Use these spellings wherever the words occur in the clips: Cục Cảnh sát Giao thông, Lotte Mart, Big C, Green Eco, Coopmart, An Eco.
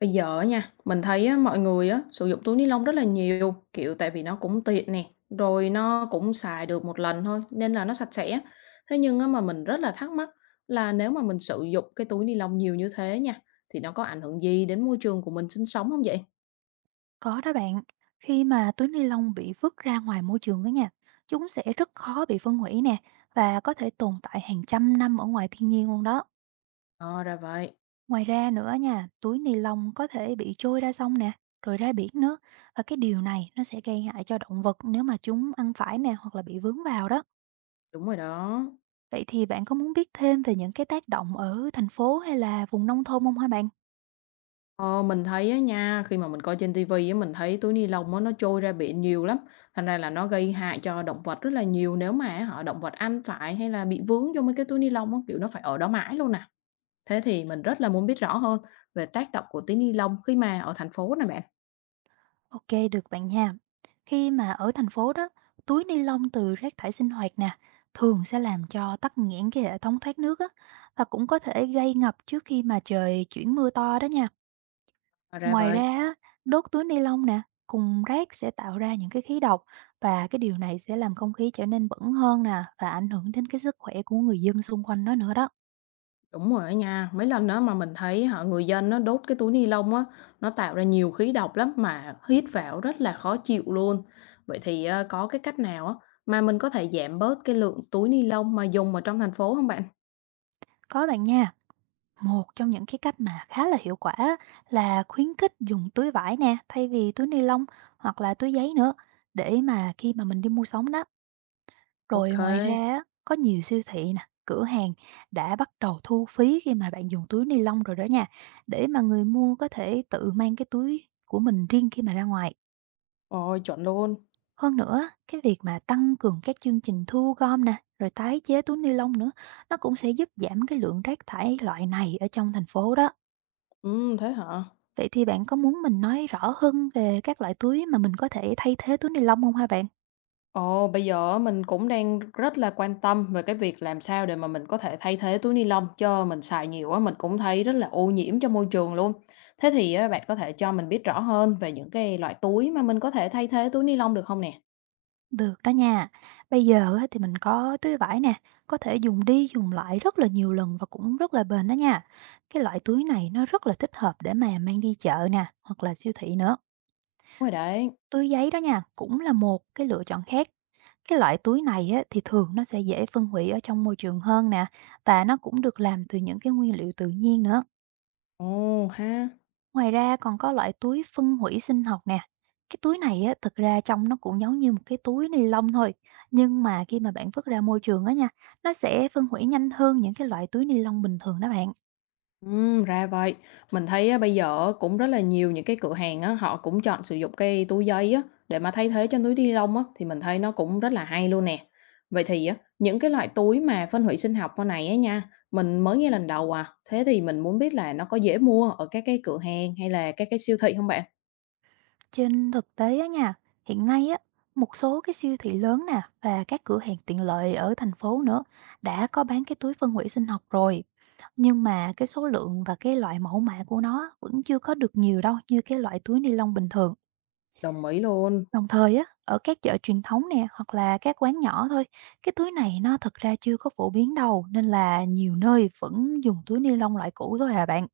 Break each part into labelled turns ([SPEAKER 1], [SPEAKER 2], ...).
[SPEAKER 1] Bây giờ á nha, mình thấy á, mọi người á, sử dụng túi ni lông rất là nhiều, kiểu tại vì nó cũng tiện nè, rồi nó cũng xài được một lần thôi, nên là nó sạch sẽ. Thế nhưng á, mà mình rất là thắc mắc là nếu mà mình sử dụng cái túi ni lông nhiều như thế nha, thì nó có ảnh hưởng gì đến môi trường của mình sinh sống không vậy?
[SPEAKER 2] Có đó bạn, khi mà túi ni lông bị vứt ra ngoài môi trường đó nha, chúng sẽ rất khó bị phân hủy nè và có thể tồn tại hàng trăm năm ở ngoài thiên nhiên luôn đó.
[SPEAKER 1] Ờ ra vậy,
[SPEAKER 2] Ngoài ra nữa nha, túi ni lông có thể bị trôi ra sông nè, rồi ra biển nữa. Và cái điều này nó sẽ gây hại cho động vật nếu mà chúng ăn phải nè hoặc là bị vướng vào đó.
[SPEAKER 1] đúng rồi đó.
[SPEAKER 2] Vậy thì bạn có muốn biết thêm về những cái tác động ở thành phố hay là vùng nông thôn không hả bạn?
[SPEAKER 1] Ờ, mình thấy á nha, khi mà mình coi trên ti vi á, mình thấy túi ni lông á, nó trôi ra biển nhiều lắm, thành ra là nó gây hại cho động vật rất là nhiều nếu mà họ động vật ăn phải hay là bị vướng vô mấy cái túi ni lông á, kiểu, nó phải ở đó mãi luôn nè. Thế thì mình rất là muốn biết rõ hơn về tác động của túi ni lông khi mà ở thành phố nè bạn.
[SPEAKER 2] Ok, được bạn nha. Khi mà ở thành phố đó, túi ni lông từ rác thải sinh hoạt nè, thường sẽ làm cho tắc nghẽn cái hệ thống thoát nước á, và cũng có thể gây ngập trước khi mà trời chuyển mưa to đó nha.
[SPEAKER 1] Ờ, ra
[SPEAKER 2] Ngoài ra,
[SPEAKER 1] vậy.
[SPEAKER 2] á, đốt túi ni lông nè, cùng rác sẽ tạo ra những cái khí độc, và cái điều này sẽ làm không khí trở nên bẩn hơn nè và ảnh hưởng đến cái sức khỏe của người dân xung quanh đó nữa đó.
[SPEAKER 1] Đúng rồi á nha, mấy lần đó mà mình thấy họ người dân nó đốt cái túi ni lông á, nó tạo ra nhiều khí độc lắm mà hít vào rất là khó chịu luôn. Vậy thì ờ, có cái cách nào á mà mình có thể giảm bớt cái lượng túi ni lông mà dùng ở trong thành phố không bạn?
[SPEAKER 2] Có bạn nha. Một trong những cái cách mà khá là hiệu quả á, là khuyến khích dùng túi vải nè thay vì túi ni lông, hoặc là túi giấy nữa, để mà khi mà mình đi mua sắm đó. Rồi
[SPEAKER 1] Ok,
[SPEAKER 2] ngoài ra á, có nhiều siêu thị nè, cửa hàng đã bắt đầu thu phí khi mà bạn dùng túi ni lông rồi đó nha, để mà người mua có thể tự mang cái túi của mình riêng khi mà ra ngoài.
[SPEAKER 1] ôi chuẩn luôn.
[SPEAKER 2] Hơn nữa, cái việc mà tăng cường các chương trình thu gom nè, rồi tái chế túi ni lông nữa, nó cũng sẽ giúp giảm cái lượng rác thải loại này ở trong thành phố đó.
[SPEAKER 1] Ừ, thế hả?
[SPEAKER 2] Vậy thì bạn có muốn mình nói rõ hơn về các loại túi mà mình có thể thay thế túi ni lông không hả bạn?
[SPEAKER 1] Ồ, bây giờ á mình cũng đang rất là quan tâm về cái việc làm sao để mà mình có thể thay thế túi ni lông cho mình xài nhiều á, mình cũng thấy rất là ô nhiễm cho môi trường luôn. Thế thì á, bạn có thể cho mình biết rõ hơn về những cái loại túi mà mình có thể thay thế túi ni lông được không nè?
[SPEAKER 2] Được đó nha. Bây giờ á thì mình có túi vải nè, có thể dùng đi dùng lại rất là nhiều lần và cũng rất là bền đó nha. Cái loại túi này nó rất là thích hợp để mà mang đi chợ nè, hoặc là siêu thị nữa.
[SPEAKER 1] Đúng rồi đấy.
[SPEAKER 2] Túi giấy đó nha, cũng là một cái lựa chọn khác. Cái loại túi này á thì thường nó sẽ dễ phân hủy ở trong môi trường hơn nè, và nó cũng được làm từ những cái nguyên liệu tự nhiên nữa.
[SPEAKER 1] Ồ ha.
[SPEAKER 2] Ngoài ra còn có loại túi phân hủy sinh học nè. Cái túi này á, thực ra trong nó cũng giống như một cái túi ni lông thôi. Nhưng mà khi mà bạn vứt ra môi trường á nha, nó sẽ phân hủy nhanh hơn những cái loại túi ni lông bình thường đó bạn.
[SPEAKER 1] Ừ ra vậy. Mình thấy á, bây giờ á, cũng rất là nhiều những cái cửa hàng á, họ cũng chọn sử dụng cái túi giấy á, để mà thay thế cho túi ni lông á, thì mình thấy nó cũng rất là hay luôn nè. Vậy thì á, những cái loại túi mà phân hủy sinh học con này á nha, mình mới nghe lần đầu à. Thế thì mình muốn biết là nó có dễ mua ở các cái cửa hàng hay là các cái siêu thị không bạn?
[SPEAKER 2] Trên thực tế á nha, hiện nay á, một số cái siêu thị lớn nè và các cửa hàng tiện lợi ở thành phố nữa đã có bán cái túi phân hủy sinh học rồi. Nhưng mà cái số lượng và cái loại mẫu mã của nó vẫn chưa có được nhiều đâu như cái loại túi ni lông bình thường.
[SPEAKER 1] Đồng ý luôn.
[SPEAKER 2] Đồng thời á, ở các chợ truyền thống nè, hoặc là các quán nhỏ thôi, cái túi này nó thật ra chưa có phổ biến đâu, nên là nhiều nơi vẫn dùng túi ni lông loại cũ thôi à bạn.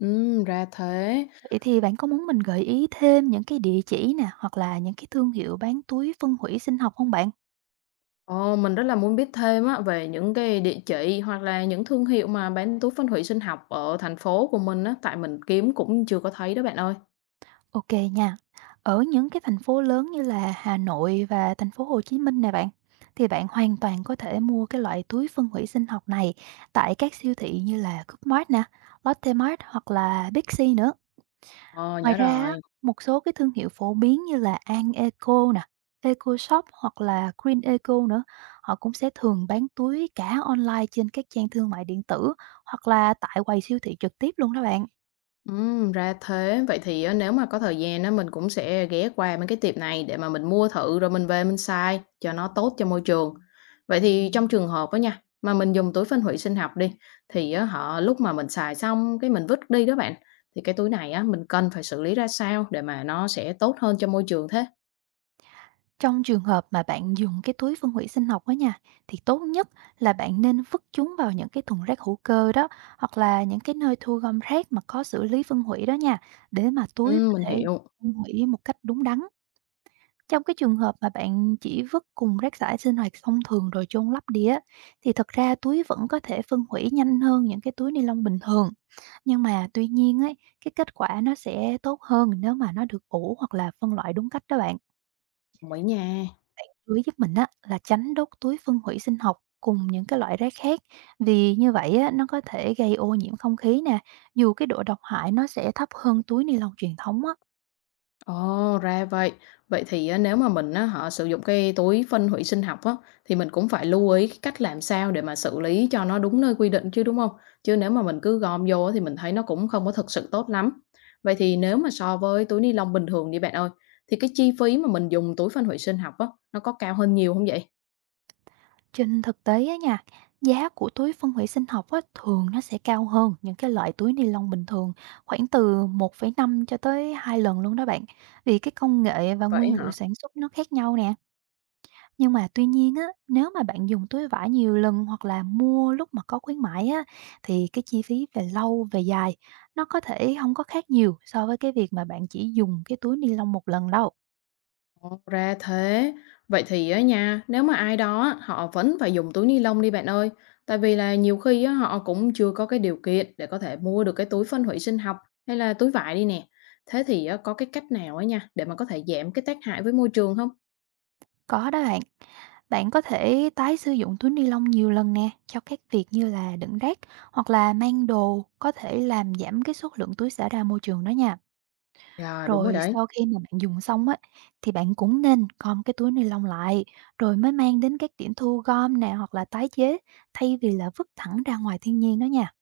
[SPEAKER 1] Ừ ra thế.
[SPEAKER 2] Vậy thì bạn có muốn mình gợi ý thêm những cái địa chỉ nè, hoặc là những cái thương hiệu bán túi phân hủy sinh học không bạn?
[SPEAKER 1] Ồ, mình rất là muốn biết thêm á về những cái địa chỉ hoặc là những thương hiệu mà bán túi phân hủy sinh học ở thành phố của mình á, tại mình kiếm cũng chưa có thấy đó bạn ơi.
[SPEAKER 2] Ok nha. Ở những cái thành phố lớn như là Hà Nội và thành phố Hồ Chí Minh nè bạn, thì bạn hoàn toàn có thể mua cái loại túi phân hủy sinh học này tại các siêu thị như là Coopmart nè, Lotte Mart hoặc là Big C nữa.
[SPEAKER 1] Ờ,
[SPEAKER 2] Ngoài
[SPEAKER 1] nhớ
[SPEAKER 2] ra á,
[SPEAKER 1] rồi.
[SPEAKER 2] một số cái thương hiệu phổ biến như là An Eco nè, eco shop hoặc là Green Eco nữa, họ cũng sẽ thường bán túi cả online trên các trang thương mại điện tử, hoặc là tại quầy siêu thị trực tiếp luôn đó bạn.
[SPEAKER 1] Ra thế. Vậy thì á, nếu mà có thời gian á, mình cũng sẽ ghé qua mấy cái tiệm này để mà mình mua thử rồi mình về mình xài cho nó tốt cho môi trường. Vậy thì trong trường hợp đó nha, mà mình dùng túi phân hủy sinh học đi, thì á, họ lúc mà mình xài xong cái mình vứt đi đó bạn, thì cái túi này á, mình cần phải xử lý ra sao để mà nó sẽ tốt hơn cho môi trường thế?
[SPEAKER 2] Trong trường hợp mà bạn dùng cái túi phân hủy sinh học đó nha, thì tốt nhất là bạn nên vứt chúng vào những cái thùng rác hữu cơ đó, hoặc là những cái nơi thu gom rác mà có xử lý phân hủy đó nha, để mà túi có
[SPEAKER 1] Mình
[SPEAKER 2] thể
[SPEAKER 1] hiểu,
[SPEAKER 2] phân hủy một cách đúng đắn. Trong cái trường hợp mà bạn chỉ vứt cùng rác thải sinh hoạt thông thường rồi chôn lấp đi á, thì thật ra túi vẫn có thể phân hủy nhanh hơn những cái túi ni lông bình thường. Nhưng mà tuy nhiên ấy, cái kết quả nó sẽ tốt hơn nếu mà nó được ủ hoặc là phân loại đúng cách đó bạn.
[SPEAKER 1] đồng ý nha.
[SPEAKER 2] Túi giúp mình á là tránh đốt túi phân hủy sinh học cùng những cái loại rác khác, vì như vậy á, nó có thể gây ô nhiễm không khí nè, dù cái độ độc hại nó sẽ thấp hơn túi ni lông truyền thống á.
[SPEAKER 1] Ồ, ra vậy. Vậy thì á, nếu mà mình á, họ sử dụng cái túi phân hủy sinh học á, thì mình cũng phải lưu ý cái cách làm sao để mà xử lý cho nó đúng nơi quy định chứ, đúng không? Chứ nếu mà mình cứ gom vô á, thì mình thấy nó cũng không có thực sự tốt lắm. Vậy thì nếu mà so với túi ni lông bình thường đi bạn ơi, thì cái chi phí mà mình dùng túi phân hủy sinh học á, nó có cao hơn nhiều không vậy?
[SPEAKER 2] Trên thực tế á nha, giá của túi phân hủy sinh học á, thường nó sẽ cao hơn những cái loại túi ni lông bình thường khoảng từ 1,5 cho tới 2 lần luôn đó bạn. Vì cái công nghệ và
[SPEAKER 1] Vậy
[SPEAKER 2] nguyên liệu
[SPEAKER 1] hả?
[SPEAKER 2] sản xuất nó khác nhau nè. Nhưng mà tuy nhiên á, nếu mà bạn dùng túi vải nhiều lần hoặc là mua lúc mà có khuyến mãi á, thì cái chi phí về lâu về dài nó có thể không có khác nhiều so với cái việc mà bạn chỉ dùng cái túi ni lông một lần đâu.
[SPEAKER 1] Ồ, ra thế. Vậy thì á nha, nếu mà ai đó á, họ vẫn phải dùng túi ni lông đi bạn ơi, tại vì là nhiều khi á, họ cũng chưa có cái điều kiện để có thể mua được cái túi phân hủy sinh học hay là túi vải đi nè. Thế thì á, có cái cách nào á nha để mà có thể giảm cái tác hại với môi trường không?
[SPEAKER 2] Có đó bạn. Bạn có thể tái sử dụng túi ni lông nhiều lần nè cho các việc như là đựng rác hoặc là mang đồ, có thể làm giảm cái số lượng túi xả ra môi trường đó nha.
[SPEAKER 1] Dạ đúng rồi
[SPEAKER 2] Rồi
[SPEAKER 1] đấy.
[SPEAKER 2] sau khi mà bạn dùng xong á thì bạn cũng nên gom cái túi ni lông lại rồi mới mang đến các điểm thu gom nè hoặc là tái chế, thay vì là vứt thẳng ra ngoài thiên nhiên đó nha.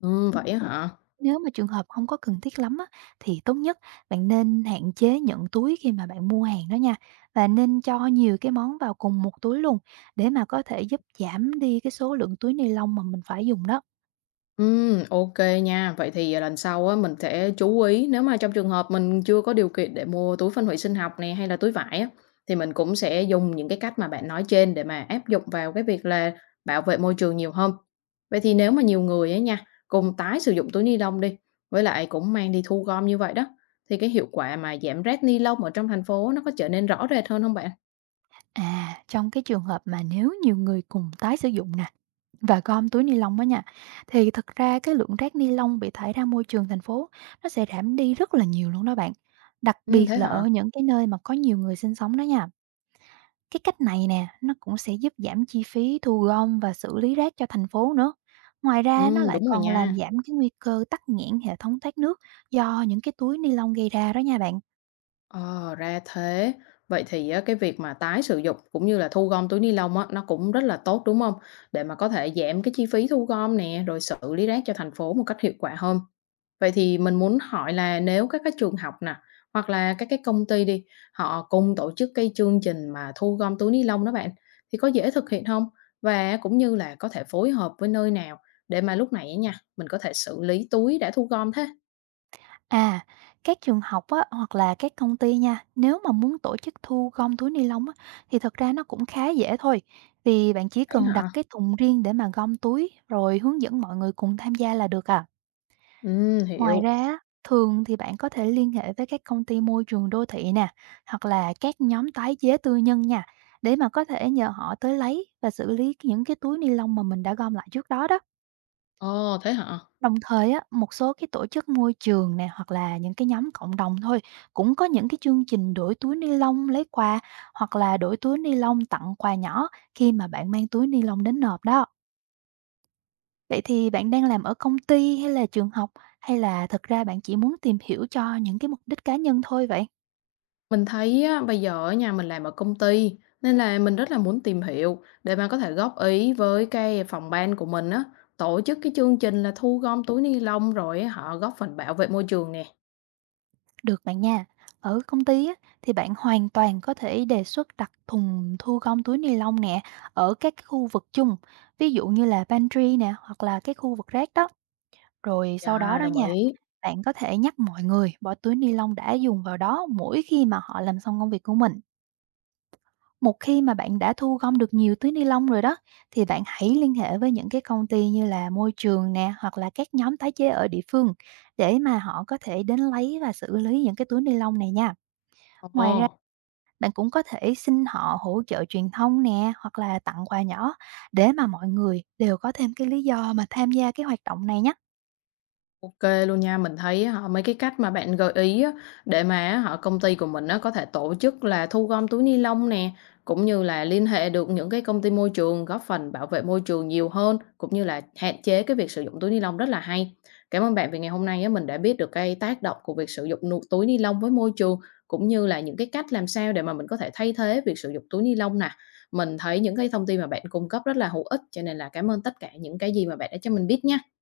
[SPEAKER 1] Ừ, vậy á hả?
[SPEAKER 2] Nếu mà trường hợp không có cần thiết lắm á, thì tốt nhất bạn nên hạn chế nhận túi khi mà bạn mua hàng đó nha, và nên cho nhiều cái món vào cùng một túi luôn, để mà có thể giúp giảm đi cái số lượng túi ni lông mà mình phải dùng đó.
[SPEAKER 1] Ok nha. Vậy thì, à, lần sau á mình sẽ chú ý, nếu mà trong trường hợp mình chưa có điều kiện để mua túi phân hủy sinh học này hay là túi vải á, thì mình cũng sẽ dùng những cái cách mà bạn nói trên để mà áp dụng vào cái việc là bảo vệ môi trường nhiều hơn. Vậy thì nếu mà nhiều người ấy nha, cùng tái sử dụng túi ni lông đi, với lại cũng mang đi thu gom như vậy đó, thì cái hiệu quả mà giảm rác ni lông ở trong thành phố nó có trở nên rõ rệt hơn không bạn?
[SPEAKER 2] À, trong cái trường hợp mà nếu nhiều người cùng tái sử dụng nè và gom túi ni lông đó nha, thì thực ra cái lượng rác ni lông bị thải ra môi trường thành phố nó sẽ giảm đi rất là nhiều luôn đó bạn, đặc biệt
[SPEAKER 1] Thế
[SPEAKER 2] là
[SPEAKER 1] hả?
[SPEAKER 2] ở những cái nơi mà có nhiều người sinh sống đó nha. Cái cách này nè, nó cũng sẽ giúp giảm chi phí thu gom và xử lý rác cho thành phố nữa. Ngoài ra nó lại
[SPEAKER 1] Đúng rồi
[SPEAKER 2] còn làm
[SPEAKER 1] nha.
[SPEAKER 2] giảm cái nguy cơ tắc nghẽn hệ thống thoát nước do những cái túi ni lông gây ra đó nha bạn.
[SPEAKER 1] Ờ, ra thế. Vậy thì á, cái việc mà tái sử dụng cũng như là thu gom túi ni lông á, nó cũng rất là tốt đúng không? Để mà có thể giảm cái chi phí thu gom nè, rồi xử lý rác cho thành phố một cách hiệu quả hơn. Vậy thì mình muốn hỏi là nếu các cái trường học nè, hoặc là các cái công ty đi, họ cùng tổ chức cái chương trình mà thu gom túi ni lông đó bạn, thì có dễ thực hiện không? Và cũng như là có thể phối hợp với nơi nào để mà lúc này á nha, mình có thể xử lý túi đã thu gom thế.
[SPEAKER 2] À, các trường học á, hoặc là các công ty nha, nếu mà muốn tổ chức thu gom túi ni lông á, thì thật ra nó cũng khá dễ thôi. Vì bạn chỉ
[SPEAKER 1] Vậy
[SPEAKER 2] cần đặt
[SPEAKER 1] hả?
[SPEAKER 2] cái thùng riêng để mà gom túi rồi hướng dẫn mọi người cùng tham gia là được à.
[SPEAKER 1] Ừ,
[SPEAKER 2] Ngoài
[SPEAKER 1] hiểu.
[SPEAKER 2] ra á, thường thì bạn có thể liên hệ với các công ty môi trường đô thị nè, hoặc là các nhóm tái chế tư nhân nha, để mà có thể nhờ họ tới lấy và xử lý những cái túi ni lông mà mình đã gom lại trước đó đó.
[SPEAKER 1] Ồ, thế hả?
[SPEAKER 2] Đồng thời á, một số cái tổ chức môi trường nè hoặc là những cái nhóm cộng đồng thôi cũng có những cái chương trình đổi túi ni lông lấy quà, hoặc là đổi túi ni lông tặng quà nhỏ khi mà bạn mang túi ni lông đến nộp đó. Vậy thì bạn đang làm ở công ty hay là trường học, hay là thật ra bạn chỉ muốn tìm hiểu cho những cái mục đích cá nhân thôi vậy?
[SPEAKER 1] Mình thấy á, bây giờ ở nhà mình làm ở công ty nên là mình rất là muốn tìm hiểu để mà có thể góp ý với cái phòng ban của mình á, tổ chức cái chương trình là thu gom túi ni lông rồi á, họ góp phần bảo vệ môi trường nè.
[SPEAKER 2] Được bạn nha. Ở công ty á, thì bạn hoàn toàn có thể đề xuất đặt thùng thu gom túi ni lông nè ở các cái khu vực chung, ví dụ như là pantry nè hoặc là cái khu vực rác đó. Rồi sau đó
[SPEAKER 1] Dạ,
[SPEAKER 2] đó
[SPEAKER 1] đồng
[SPEAKER 2] nha,
[SPEAKER 1] ý.
[SPEAKER 2] bạn có thể nhắc mọi người bỏ túi ni lông đã dùng vào đó mỗi khi mà họ làm xong công việc của mình. Một khi mà bạn đã thu gom được nhiều túi ni lông rồi đó, thì bạn hãy liên hệ với những cái công ty như là môi trường nè, hoặc là các nhóm tái chế ở địa phương, để mà họ có thể đến lấy và xử lý những cái túi ni lông này nha.
[SPEAKER 1] Ồ.
[SPEAKER 2] Ngoài ra, bạn cũng có thể xin họ hỗ trợ truyền thông nè, hoặc là tặng quà nhỏ, để mà mọi người đều có thêm cái lý do mà tham gia cái hoạt động này nhé.
[SPEAKER 1] OK luôn nha, mình thấy họ mấy cái cách mà bạn gợi ý á, để mà họ công ty của mình á có thể tổ chức là thu gom túi ni lông nè, cũng như là liên hệ được những cái công ty môi trường góp phần bảo vệ môi trường nhiều hơn, cũng như là hạn chế cái việc sử dụng túi ni lông rất là hay. Cảm ơn bạn vì ngày hôm nay á, mình đã biết được cái tác động của việc sử dụng nụ túi ni lông với môi trường, cũng như là những cái cách làm sao để mà mình có thể thay thế việc sử dụng túi ni lông nè. Mình thấy những cái thông tin mà bạn cung cấp rất là hữu ích, cho nên là cảm ơn tất cả những cái gì mà bạn đã cho mình biết nha.